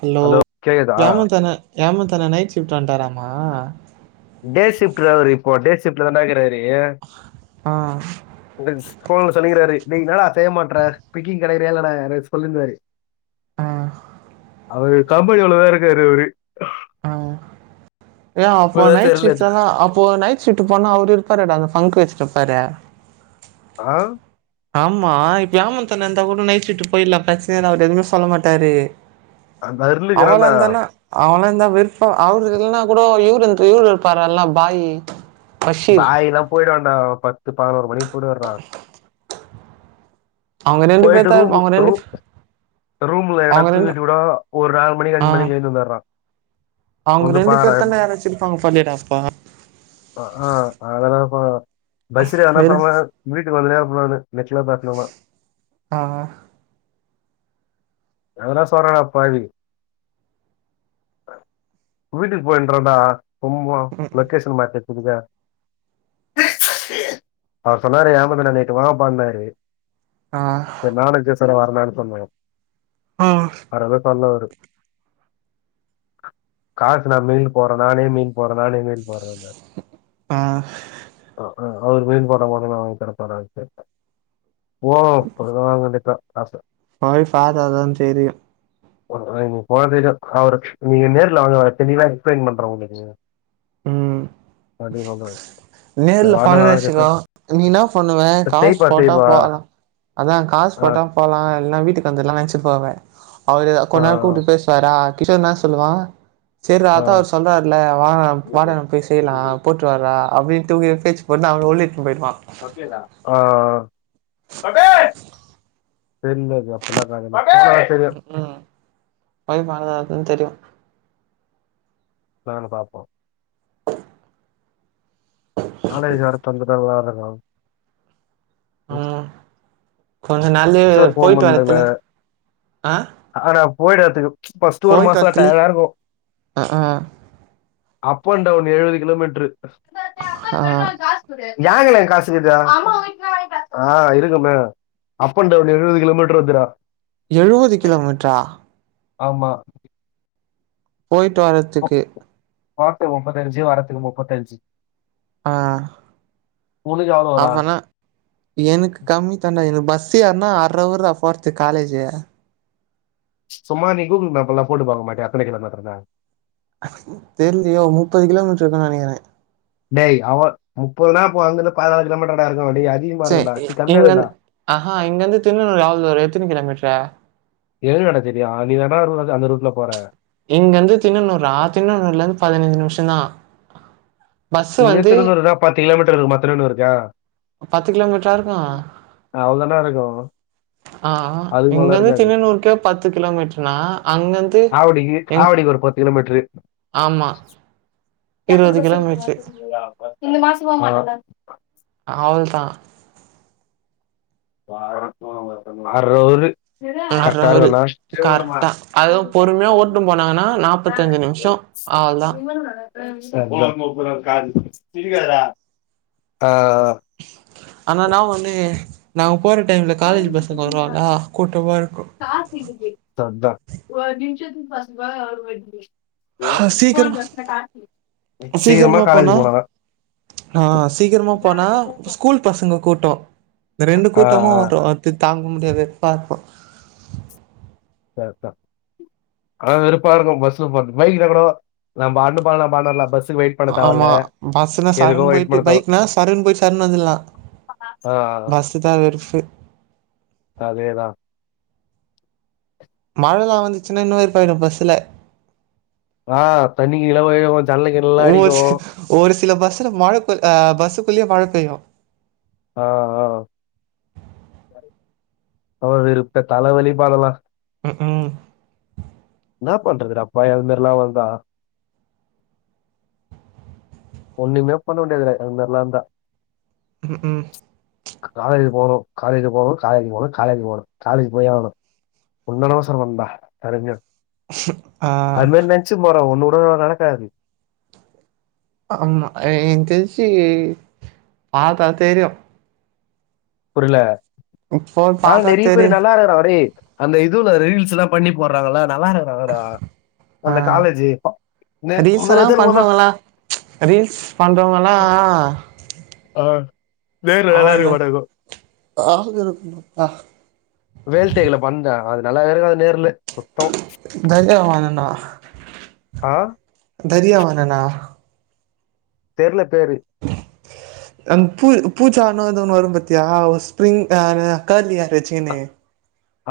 hello வேமத்தன எமத்தன night shift வண்டாரா மா டேஷிப்ட் ரா அவரு இப்போ டேசிப்ட்ல தான்டா க்குராரு தேய ஆ ங்கல்ஸ் ஹோல்ல சொல்லிக்கிறாரு நீ என்னாடா செய்யமாட்ற பிக்கிங் கடைக்கிராயில்லனே அத சொல்ன் வாரு ஆ அவரு கம்பென் குள்ளதா இருக்காரு அவரு ஆ ஏயா அஃபோ இப்பதான் நைட் தெரியல ஷிஃப்ட் ஆ அப்போ நைட் ஷிப்டு போன அவரு இருப்பாரே டா அங்க ஃபங் வச் பிப்பரா ஆ ஆமா இப்ப ஏமன்தண்ண இந்தா கூட நைட் ஷிப்ட்டு போயிடலா பிரச்சனல்ல அவர் எதுமே சொல்ல மாட்டாரு அந்த அருளுக்குறான்டா அவளாந்தனா அவனா இந்த விர்ஃபா அவுர் இல்னா கூடோ இவருந் இவுர் இருப்பாரல்ல பாயி பஷீர் பாயில்லா போயிடுவாங் நா பத் து பதனோரு மணிக் கூட வர்றா அவங்க ரெண்டு பேர் போயிட்டு தா ரூம்மு அவங்க ரூ ரெண்டு ரூம்ல அவங்க எனாச்சு ரெண்டு டிவுடா ஓர் நால் மணிக் ஆ அஞ்சு மணிக் எந்துருந்தார்ரா அவங்க கொஞ்சோ ரெண்டு பேர் பாரேன் தான யாராச்சு இருப்பாங்க போலயேடா அப்போ அ ஆ அததா பா பஸ்ல எதாந்தாலு வெறு சொன்ன மாரி வீட்டுக் வந்துனே புள்ளாமே நெட்ல பாத்தியோமா ஆ ஹா அதெல்லா சோறாடா பாவி வீட்டுக் போயின்றன்டா உம்மா லொக்கேஷன் மாத்தி புரிதா அவர் சொன்னாரு ஏமாந்து நா நேத்து வாப்பான்னாரு ஆ சரி நானு ஜஸ்ட் சேரி வரனான்னு சொன்னோ ஆ அவர் எதோ பண்ணுவாரு காசு நா மெயில் போறனா நெய் மீன் போ நானே மீன் போடறன ஆ அ ஆ அவர் மீன் போட்டா மட்டு அவுங்க கெடைப்பானானு கேட்ட ஓ ஒருறாங்கண்டிப்பா ஆ சார் போய் பாத்ததான் தெரியு போ நீங் போனதிடோ அவரு நீங்க நேர்ல வாங்க தெளிவா எக்ஸ்பிளைன் பண்ற உங்களுக்கு ம் அப்படின்னு சொல்றாரு சரி நேர்ல வாடா [unintelligible] நாளைக்கு வெச்சுகோ நீ என்னா பண்ணுவ காசு செய்ப்பா போட்டா செய்ப்பா போலா அதா காசு ஆ போட்டா போலா இல்லனா வீட்டுக்கு வந்துர்லா நெனச் த்து போவ அவரு ஆ கொஞ் நேரோ கூப்ட்டு பேசுவாரா கிஷோ என்ன சொல்வான் சேர்றா ஆ ஆ, அதா அவர் சொல்றாருல்ல வா வாடா நம்ம போய் செய்லா பர்றா அப்படின் டூ எஃப் ஹேச் போனா அவர் ஒன்லி ஒக்கேடா ஆ [unintelligible] தெரில அது அப்பனா என்ன கதனு ம்ஹூ போய் பாத்தாதா தெரியு நாங்க பாப்போ இது ஒரு [unintelligible] ஆனா ஆ உம் கொஞ்சம் நல்ல சார் ஃபோன் போயிட்டு பண்ல வரதல ஆ போயிடு வரதுக்கு பஸ்ட்ட் ஒரு போயிட்டு மாசம்ல வரத்துலயே டயர்டா இருக்கும் ஆ அப் அண்ட் டவுன் எழுபது கிலோமீட்டரு ஆ ஆ கட்டுறான் காஸ் கூடு எங்கல எங்க காசு கிதா அம்மா இட் த வாங்கி தர சொல்சி ஆ இருக்குமே அப் அண்ட் டவுன் எழுபது கிலோமீட்டர் வருது டா எழுவது கிலோமீட்டரா ஆமா போயிட்டு வரத்துக்கு போரத்துக்கு முப்பத்தஞ்சு வரத்துக்கு முப்பத்தஞ்சு ஆ உனக்கு எவ்வளோ வரா அவனா எனக்கு கம்மி தண்டா எனக்கு பஸ் ஏறினா அர் ஹோர் போர்த்து காலேஜ் சும்மா நீ கூகுள் மேப் எல்லாம் போட்டு பா்க்க மாட்டே எத்தன கிலோ மீட்டர்நு தெரிலை யோ முப்பது கிலோமீட்டர் இருகன்னு நினைகர டேய் அவ முப்பதுனா அங்கிருத்து பதினாலு கிலோமீட்டர் சரி இங்கந்து ஆ இங்க வந்து தின்னன்னூறு அவ்வள தூர எத்தன கிலோமீட்டரா எழுதுடா தெரியும் நீ தானே அந்த ரூட்ல போற இங்கருந்து தின்னனூறு தின்நண்ணூறுல இருந்து பதினஞ்சு நிமிஷோ தா இங்க இருந்து தின்னன்னூறு பத்து கிலோமீட்டர் இருக்கு மத்தனொன்னு இருக்கா பத்து கிலோமீட்ரா இருக்கு அவ்வளவுதானா இருக்கும் ஆ அது இங்க மாரிலா இருந்து இருக்காது தினனூருக்கே பத்து கிலோமீட்ருனா அங்கந்து ஆவடிக்கு எ ஆவடிக்கு ஒரு பத்து கிலோமீட்ரு ஆமா எப்ப இருவது டிரஸ் எடுக்க கிலோமீட்ரு [unintelligible] இந்த மாச போமாட்ட அவ்ளதா [unintelligible] அர ஊரு அர ஊரு கரெக்டா அதுவு பொறுமையா ஓட்டுனு போனாங்கன்னா நாப்பத்தஞ்சு நிமிஷோ அவ்ளதா [unintelligible] ஆ ஆனா நா ஒன்னு நாவ் போற டைம்ல காலேஜ் பசங்க வருவாங்க கூட்டமா இருக்கு [unintelligible] ஹ சீக்கிரமா சீக்கிரமா காலேஜ் போனா போனனா ஆஹ் சீக்கிரமா போனா ஸ்கூல் பசங்க கூட்டோ ரெண்டு ஆ கூட்டமு ஆ வரு அது தாங்க முடியது பார்ப்போ அதா வெறுப்பா இருக்கு பஸ்ல போறது நம் பாட்டுனு போல [unintelligible] ஆமா பஸ்னா சர்ருன்னு வெயிட் போயிட்டு பண்ண தேவ பைக்னா சர்ருன்னு போயிட்டு சர்ருன்னு வந்துட்லா ஆ பஸ்ஸு தா வெறுப்பு அதேதா மழல்லா வந்துச்சுன்னா இன்னு வெறுப்பாயிரு பஸ்ஸுல ஆஹ் தண்ணி கீழ போயிடு ஜன்னல் கின்னல்லா ஒரு அடிக்கு சி ஒரு சில பஸ்ல மழை அ பஸ்ஸுக்குள்ளயே மழை பெய்யு ஆஹ் ஆஹ் அவ விருப்ப தல வலிப்பா அதல்லா ம்ம் என்ன பண்றது அப்பா எறந்திரல அவ்ளோதா ஒண்ணுமே பண்ண முடியாது அது மாதிரில்லா இருந்தா உஹம் உம் காலேஜக்கு போனு காலேஜ் போனு காலேஜ் போனு காலேஜ் போனு காலேஜ் போயே ஆகனு உன்னட அவசர நண்பா பரிஞ்ஜோ ஆ அதுமாரி நச்சுனு போற ஒன்னு போ நடக்காது ஆமா என் தெரிச்சு பாத்தா தெரியு புரீல ஃபோன் ஆ பாத்தா நெறி பேரு தெரியு நல்லா இருக்கிறாங்க டேய் அந்த இதுவுல ரீல்ஸ்ல்லா பண்ணி போட்றாங்கல்ல நல்லா இருக்குல்ல டா ஆ அந்த காலேஜு நே முந்தா ரீல்ஸெல்லா நேத்தோ என்னமோ தா பண்றவங்கல்லா ரீல்ஸ் பண்றவங்கல்லா அஹ் ஆளு வேற [unintelligible] வேல்டேக்ல [unintelligible] பண்ணே அது நல்லாவே இருக்கும் அது நேர்ல சுத்தோ [unintelligible] டா ஆஹ் தெரியவேணண்ணா தெரில அன் பு பூச்சான்னோ ஏது ஒன்னு வரும் பாத்தியா ஸ்பிரிங் கர்லி ஹேர் வெச்சிகினு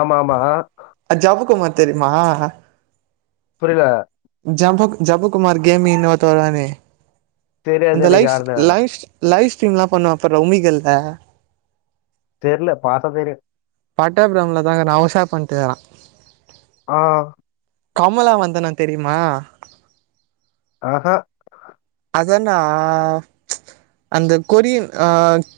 ஆமா ஆமா அ ஜபக்குமார் தெரியுமா புரியல ஜப ஜபக்குமார் கேமிங்னு ஒருத்த வருவானே தெரியாது அந்த எனக்கு லைஃப்ஸ் யாருன்னு லைஃப்ஸ் லைவ் ஸ்டரீம் எல்லாம் பண்ணுவான் அப்ப உமிகள்ல தெரில பாத்தா தெரியு பட்டாபுரம்ல தாங்க நான் அவசா பண்ணிட்டு இருக்கான் ஆஹ் கமலா வந்தனா தெரியுமா அஹ அதானே அந்த கொரியன்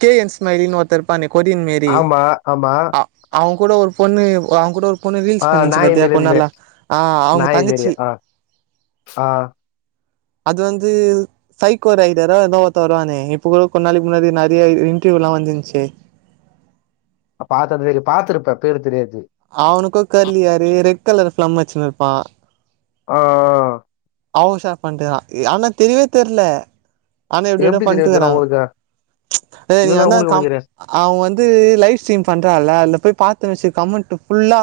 கே என் ஸ்மைலின்னு ஒருத்தன் இருப்பானே கொரியன் மேறி ஆமா ஆமா அ அவ கூட ஒரு பொண்ணு அ அவங் கூட ஒரு பொண்ணு ஆ ரீல்ஸ் பண்ணிச்சு நாய் பார்த்தியா மாரி கொஞ்ச இருக்குமே நாள்ளா ஆஹ் அவங்க நாய் மாரி தங்கச்சி ஆ ஆ அது வந்து சைக்கோ ரைடரோ ஏதோ ஒருத்தன் வருவானே இப்ப கூட கொஞ்ச நாளைக்கு முன்னாடி நெறைய இன்டர்வ்யூ எல்லாம் வந்துருந்துச்சே பாத்ததுவே பாத்துருப்பே பேரு தெரியாது அவனுக்குந் தெரீலயே [unintelligible] [unintelligible] கலர் ஃப்ளம் வச்சினுருப்பா ஆஹ் அஹ் அவன் உஷார் பண்ணிட்டுருக்கான் ஆனா தெரியவே தெரியல ஆனா எப்பிடினா எப்டி தெரியு இதெல்லா பண்ணிட்டுருக்கறான் உங்களுக்கு இது இதெல்லா வந்து உங்களுக்கு எப்டி கம் தெரியு அவங்க வந்து லைவ் ஸ்ட்ரீம் பண்றான் இல்ல போய் பார்த்தே மச்சு கமெண்ட்டு ஃபுல்லா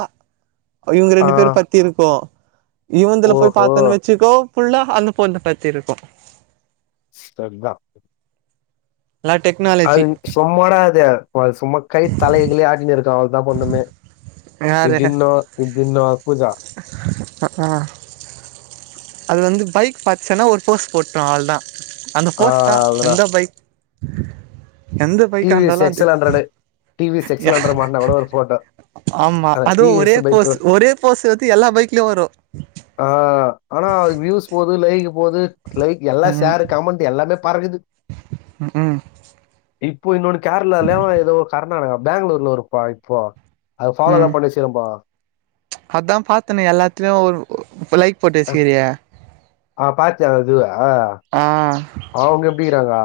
இவுங்க ஆ ரெண்டு பேர் பத்தி இருக்கு இவன்துல போயி ஓஹோ பாத்தேன்னுவச்சு ஸோ ஃபுல்லா அந்தப் பொண்ணு பத்தி இருக்கும் [unintelligible] எல்லா டெக்னாலஜி அது சும்மாடா அது அது சும்மா கை தலைகிலைய ஆட்டினு இருக்கு டிராவல் தான் பொண்ணுமே யாரு இப்டின்னா இப்டின்னா பூஜா அ ஆ அது வந்து பைக் பார்ச்ன்னா ஒரு போஸ்ட் போட்டு அவ்ள தா அந்த ஆ போஸ்ட்தா அதுதா எந்த பைக் எந்த டி பைக்கா வி எஸ் இருந்தாலு எக்ஸ் அது L hundred T V S X L hundred மாட்னா கூட ஒரு போட்டோ ஆமா அந்த டி அதுவு வி ஒரே எஸ் பைக்கு போஸ் ஒரே போஸ் வந்து எல்லா பைக்லயு வரு வ்யூஸ் போது லைக் போது லைக் எல்லா ம் ஷேரு கமண்ட்டு எல்லார்மே பறக்குது ம் இப்போ இன்னொன்னு கேரளாலயோ ஏதோ கர்நாடகா பாங்களூர்லோ ஒருப்பா இப்போ அது ஃபாலோ தான் ம் பண்ணி செய்யறப்பா அதான் பாத்தேனே எல்லாத்லயு ஒரு பொலைப் அ ஆ பாத்தே அதுவா ஆ அவ்ங்க எப்டிருங்கோ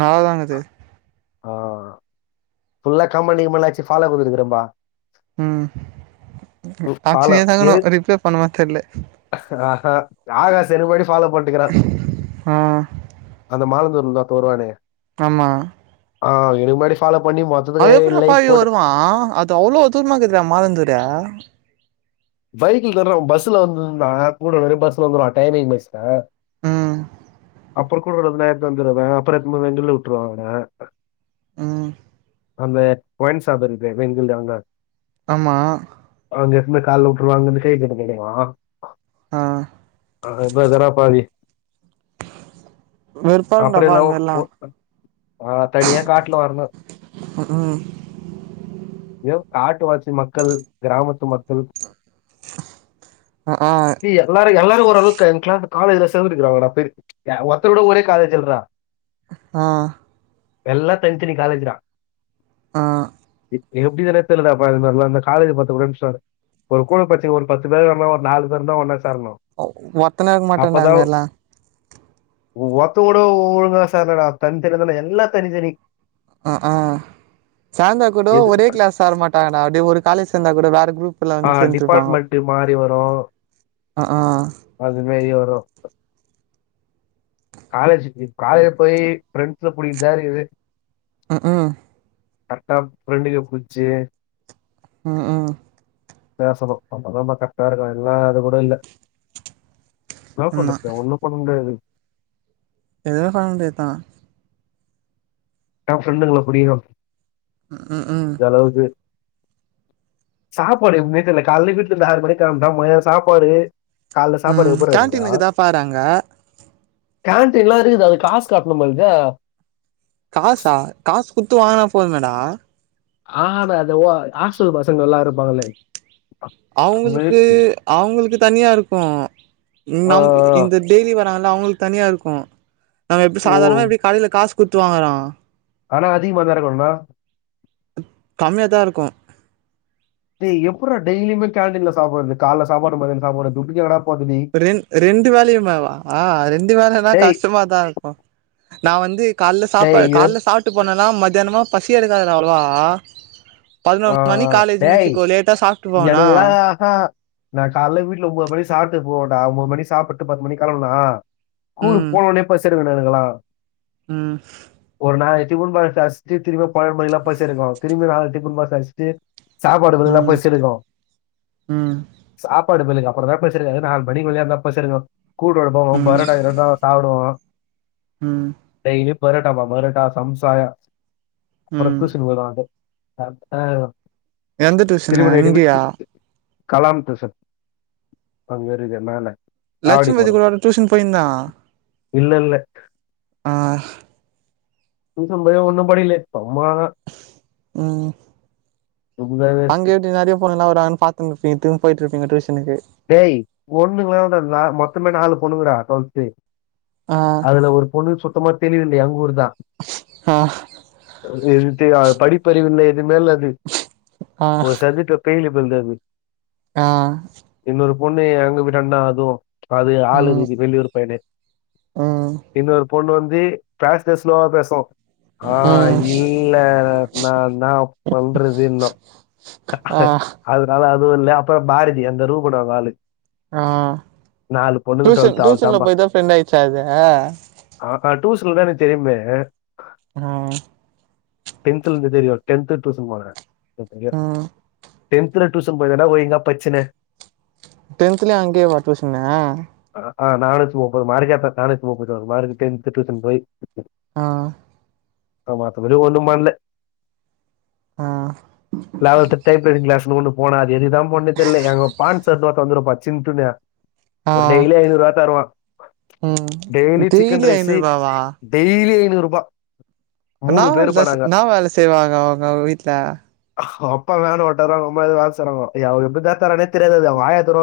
நல்லாதான்குது ஆ ஃபுல்லா [unintelligible] ஃபாலோ குடுதுருக்கேன்ப்பா ம் ஃபாலோ அச்சினே தங்கணு எது ரிப்ளே பண்ணுமா தெர்ல ஆஹா ஆகாசு செரிபடி ஃபாலோ பண்டிக்கிறா ஆ அந்த மால்லந் ஃபுல்லா போறானே ஆமா ஆ இதுக்கு முன்னாடி ஃபாலோ பண்ணி மொத்தத்துக்கு அது எப்டிறா லைக் பாவி போட்டு வருவா அது அவ்ளோ தூர்மாக்குதுறா மாலந்தூர பைக்ல தான்றாவ பஸ்ல வந்துந்தா கூட வெறு பஸ்ல வந்துருவா டைமிங் பஸ்ல ம் அப்புற கூட [unintelligible] வந்துடுவ அப்புறோ [unintelligible] விட்டுருவ அவனா ம் அந்த ஒயின் ஷாப் இருக்கு வெங்கல்ல அங்க ஆமா வண்டி எத்துனுபோயி கால்ல [unintelligible] ஆ ஆ இப்ப தரா பாதி வெறுப்பா அப்புற இருக்குன்டாப்பா அது எல்லாவ் மாரிலா ஓ ஆ தனியா காட்ல வர்னு ம் ம் ஏவ் காட்டுவாசி மக்கள் கிராமத்து மக்கள் ஆ பி எலாரு எல்லா த்து ஓரளவுக்கு என் கிளா காலேஜ்ல சேர்ந்துருக்கிறாங்கள்ளடா பேருக்கு எ ஒருத்தர் கூட ஒரே காலேஜ் இல்றா ஆ எல்லா தனித்தனி காலேஜ்றா ஆ எப்டிதானே தெரிலடா பா இ இ இந்த காலேஜ் பாத்த ஒரே நிமிஷோ இரு ஒரு கூழ பச்சு ஒரு பத்து பேரு வந்தா ஒரு நாலு பேருந்தா ஒன்னா சேரணும் ஒத்தன இருக்க மாட்டான்டா அங்கெல்லா ஒத்தோட ஒழுங்கா சேர்லடா தனித்தனியாதான்டா எல்லா தனித்தனி அ ஆஹ் சாயந்தர கூட எது ஒரே கிளாஸ் சேர மாட்டாங்கடா அப்டியே ஒரு காலேஜ் சேர்ந்தா கூட வேற குரூப் ஆ டிபார்ட்மெண்ட்டு மாறி வரு ஆ ஆ அது வேறி ஆகு தோ காலேஜ்க்கு காலைல போய் ஃபிரெண்ட்ஸ்ஸ புடிக்கதா இருக்குது ம்ஹு கரெக்டா ப்ரெண்டுக புடுச்சு உ ஹு பேசணு அப்பதாமா கரக்டா இருக்கு எல்லா அது கூட இல்ல என்னா ஆமா பண்றது ஒன்னு பண்ண முடியாது எது பல [unintelligible] என் ஃப்ரன்டுங்கள புடிகும் ம் ஹும் ம் சாப்பாடு எப்முமே தெர்ல காலைல வீட்டுல முந்து ஆறு மணி களம்பினோ மதியம் சாப்பாடு காலைல சாப்பாடு ம் எப்படி கேன்டீனு இருக்குங்க இருக்குதா பாறாங்க கேன்டீன்லாம் இருக்குது அது காசு கட்டணு போல்க்குதே காசா காசு குத்து வாங்குனா போது மேடா ஆனா அத ஓ ஆஸ்டல் பசங்கள் எல்லாம் இருப்பாங்களே அந்த அவுங்களுக்கு மாதிரி, அவுங்களுக்கு தனியா இருக்கும் இ நம் ஆஹ், இந்த டெய்லி வர னால அவுங்களுக்கு தனியா இருக்கும் நம்ம ஓ எப்டிசாதாரணமா எப்டி காலைல காசு குத்து வாங்கறான் ஆனா அதிகமாதான வரணும் கம்மியாதான் இருக்கும் டேய் எப்டா டெய்லியுமே கேண்டின்ல சாப்படுது கால சாப்பாடு மதிய சாப்பாடு [unintelligible] ரெ ரெண்டு வேலயுமாவா ஆ ரெண்டு வேலன்னா டேய் கஷ்டமாதான் இருக்கும் நான் வந்து காலைல சாப்பா டேய் காலைல சாப்ட்டு போனனா மதியானமா பசி எடுக்காதனளவா ஆ ஆ டேய் சாப்ட்டு போவனா எனக்குல்லாம் ஹ நான் காலைல வீட்ல ஒன்பது மணி சாப்ட்டு போடா ஒம்ப மணி சாப்ட்டு பத்து மணி கெலம்னா ஸ்குல்கு ம் போனவுனே பசி எ [unintelligible] களா ம் [unintelligible] அஷ்டு திரும்பியும் கோமைல பசி எடுக்கும் திரும்பி நாலு டிபன் பாக்ஸ் ஃபர்ஸ்ட் சாப்பாடுது எல்லாம் ம் பசிருக்கும் ம் சாப் சாப்பாடு பண்ணுங்க அப்புறம் தான் ஏன்னா நாலு மணிக்கு மேல் வந்து ஏன்னா மச் எடுக்கும் கூடு விடுப்பம் ம் பரோட்டா கிரோட்டா சாப்படுவம் ம் பரோட்டா பா பரோட்டா சம்சா அப்பறம் ம் டியூஷன் வரோ அது அ ஆ எந்த டியூஷன்னு திரும்ப இங்கியா நைட்டு கலாம் டியூஷன் அங்க இருக்கே மேல லட்சுமி வதி கூட டியூஷன் போயிருந்தா இல்ல இல்ல ஆ டியூசன் போயு ஒண்ணும் படிகல அம்மா தா ம் ரொம்ப வேஸ்ட் பொண்ணுகள வராங்கனு பத்துனு போயிட்டு இருப்பீங்க டியூஷனுக்கு டேய் பொண்ணுங்க லா இல்லடா மொத்தமே நாலு பொண்ணுங்க டா டோவேல் து ஆ அதுல ஒரு பொண்ணு சுத்தமா தெளிவு எங் உர் தா ஆ அது எது யோ படிப்பறிவில்ல எது மே இல்ல அது ஆ ஒரு சப்ஜெப்ட்ல பேய்லு புள்ள அது ஆ இன்னொரு பொண்ணு எங்க வீட்டுடாண்டா அதும் அது ஆளு ம் இருக்கு வெளியூர் பயன ம் இன்னொரு பொண்ணு வந்து தூ பேசதே ஸ்லோ வா பேசும் ஆ ம் இல்ல நா நா பண்றது இன்னு ஆ அதுனால அது இல்ல அப்புறம் பாரதி அந்த ரூமோட வாளுு ஆ டியூஷன் டுவெல்த் அவள் டியூஷன்ல தான்பா போய் தான் ஃப்ரெண்ட் ஆயிச்சா அது டியூசன்ல தான் எனக்கு தெரியுமே ஆ டென்துல இருந்து தெரியும் டென்து டியூசன் போறேன் என் பையன் ம் டென்துல டியூசன் போயிதாண்டா ஒழுங்கா படிச்சின டென்த்துல அங்கேயவா ட்யுசனு ஆ நானுத்தி முப்பது மார்க் எத்தேன் நானுத்தி முப்பத்தி ஓரு மார்க் டென்த் டியுசன் போய் ம் ஆ மத்தப்படி ஒண்ணு பண்ல ஆ லெவல்த்து டைப் ரைட்டிங் க்ளாஸ் போணோ போன அது எதுக்கு தான் போண்ணே தெர்ல எங்க பான் சார்ன்னு ஒருத்த வந்துருப்பா சின்னுட்டுன்னே ஆ ஒரு டெய்லி ஐநூறு ரூபா தருவான் ம் டெய்லி சிக்கன் ரைஸ் டெய்லி [unintelligible] ருபா என்னா வேல செய் என்னா வேல செய்வாங்க அவுங்க வீட்ல அப்பா வேன் ஓட்டுவாறு அவுங்க அம்மா எதோ வேல செய்ராங்கோ எ அவரு எப்டிதா தரார்னே தெரியாது அது அவுங்க ஆயா தரு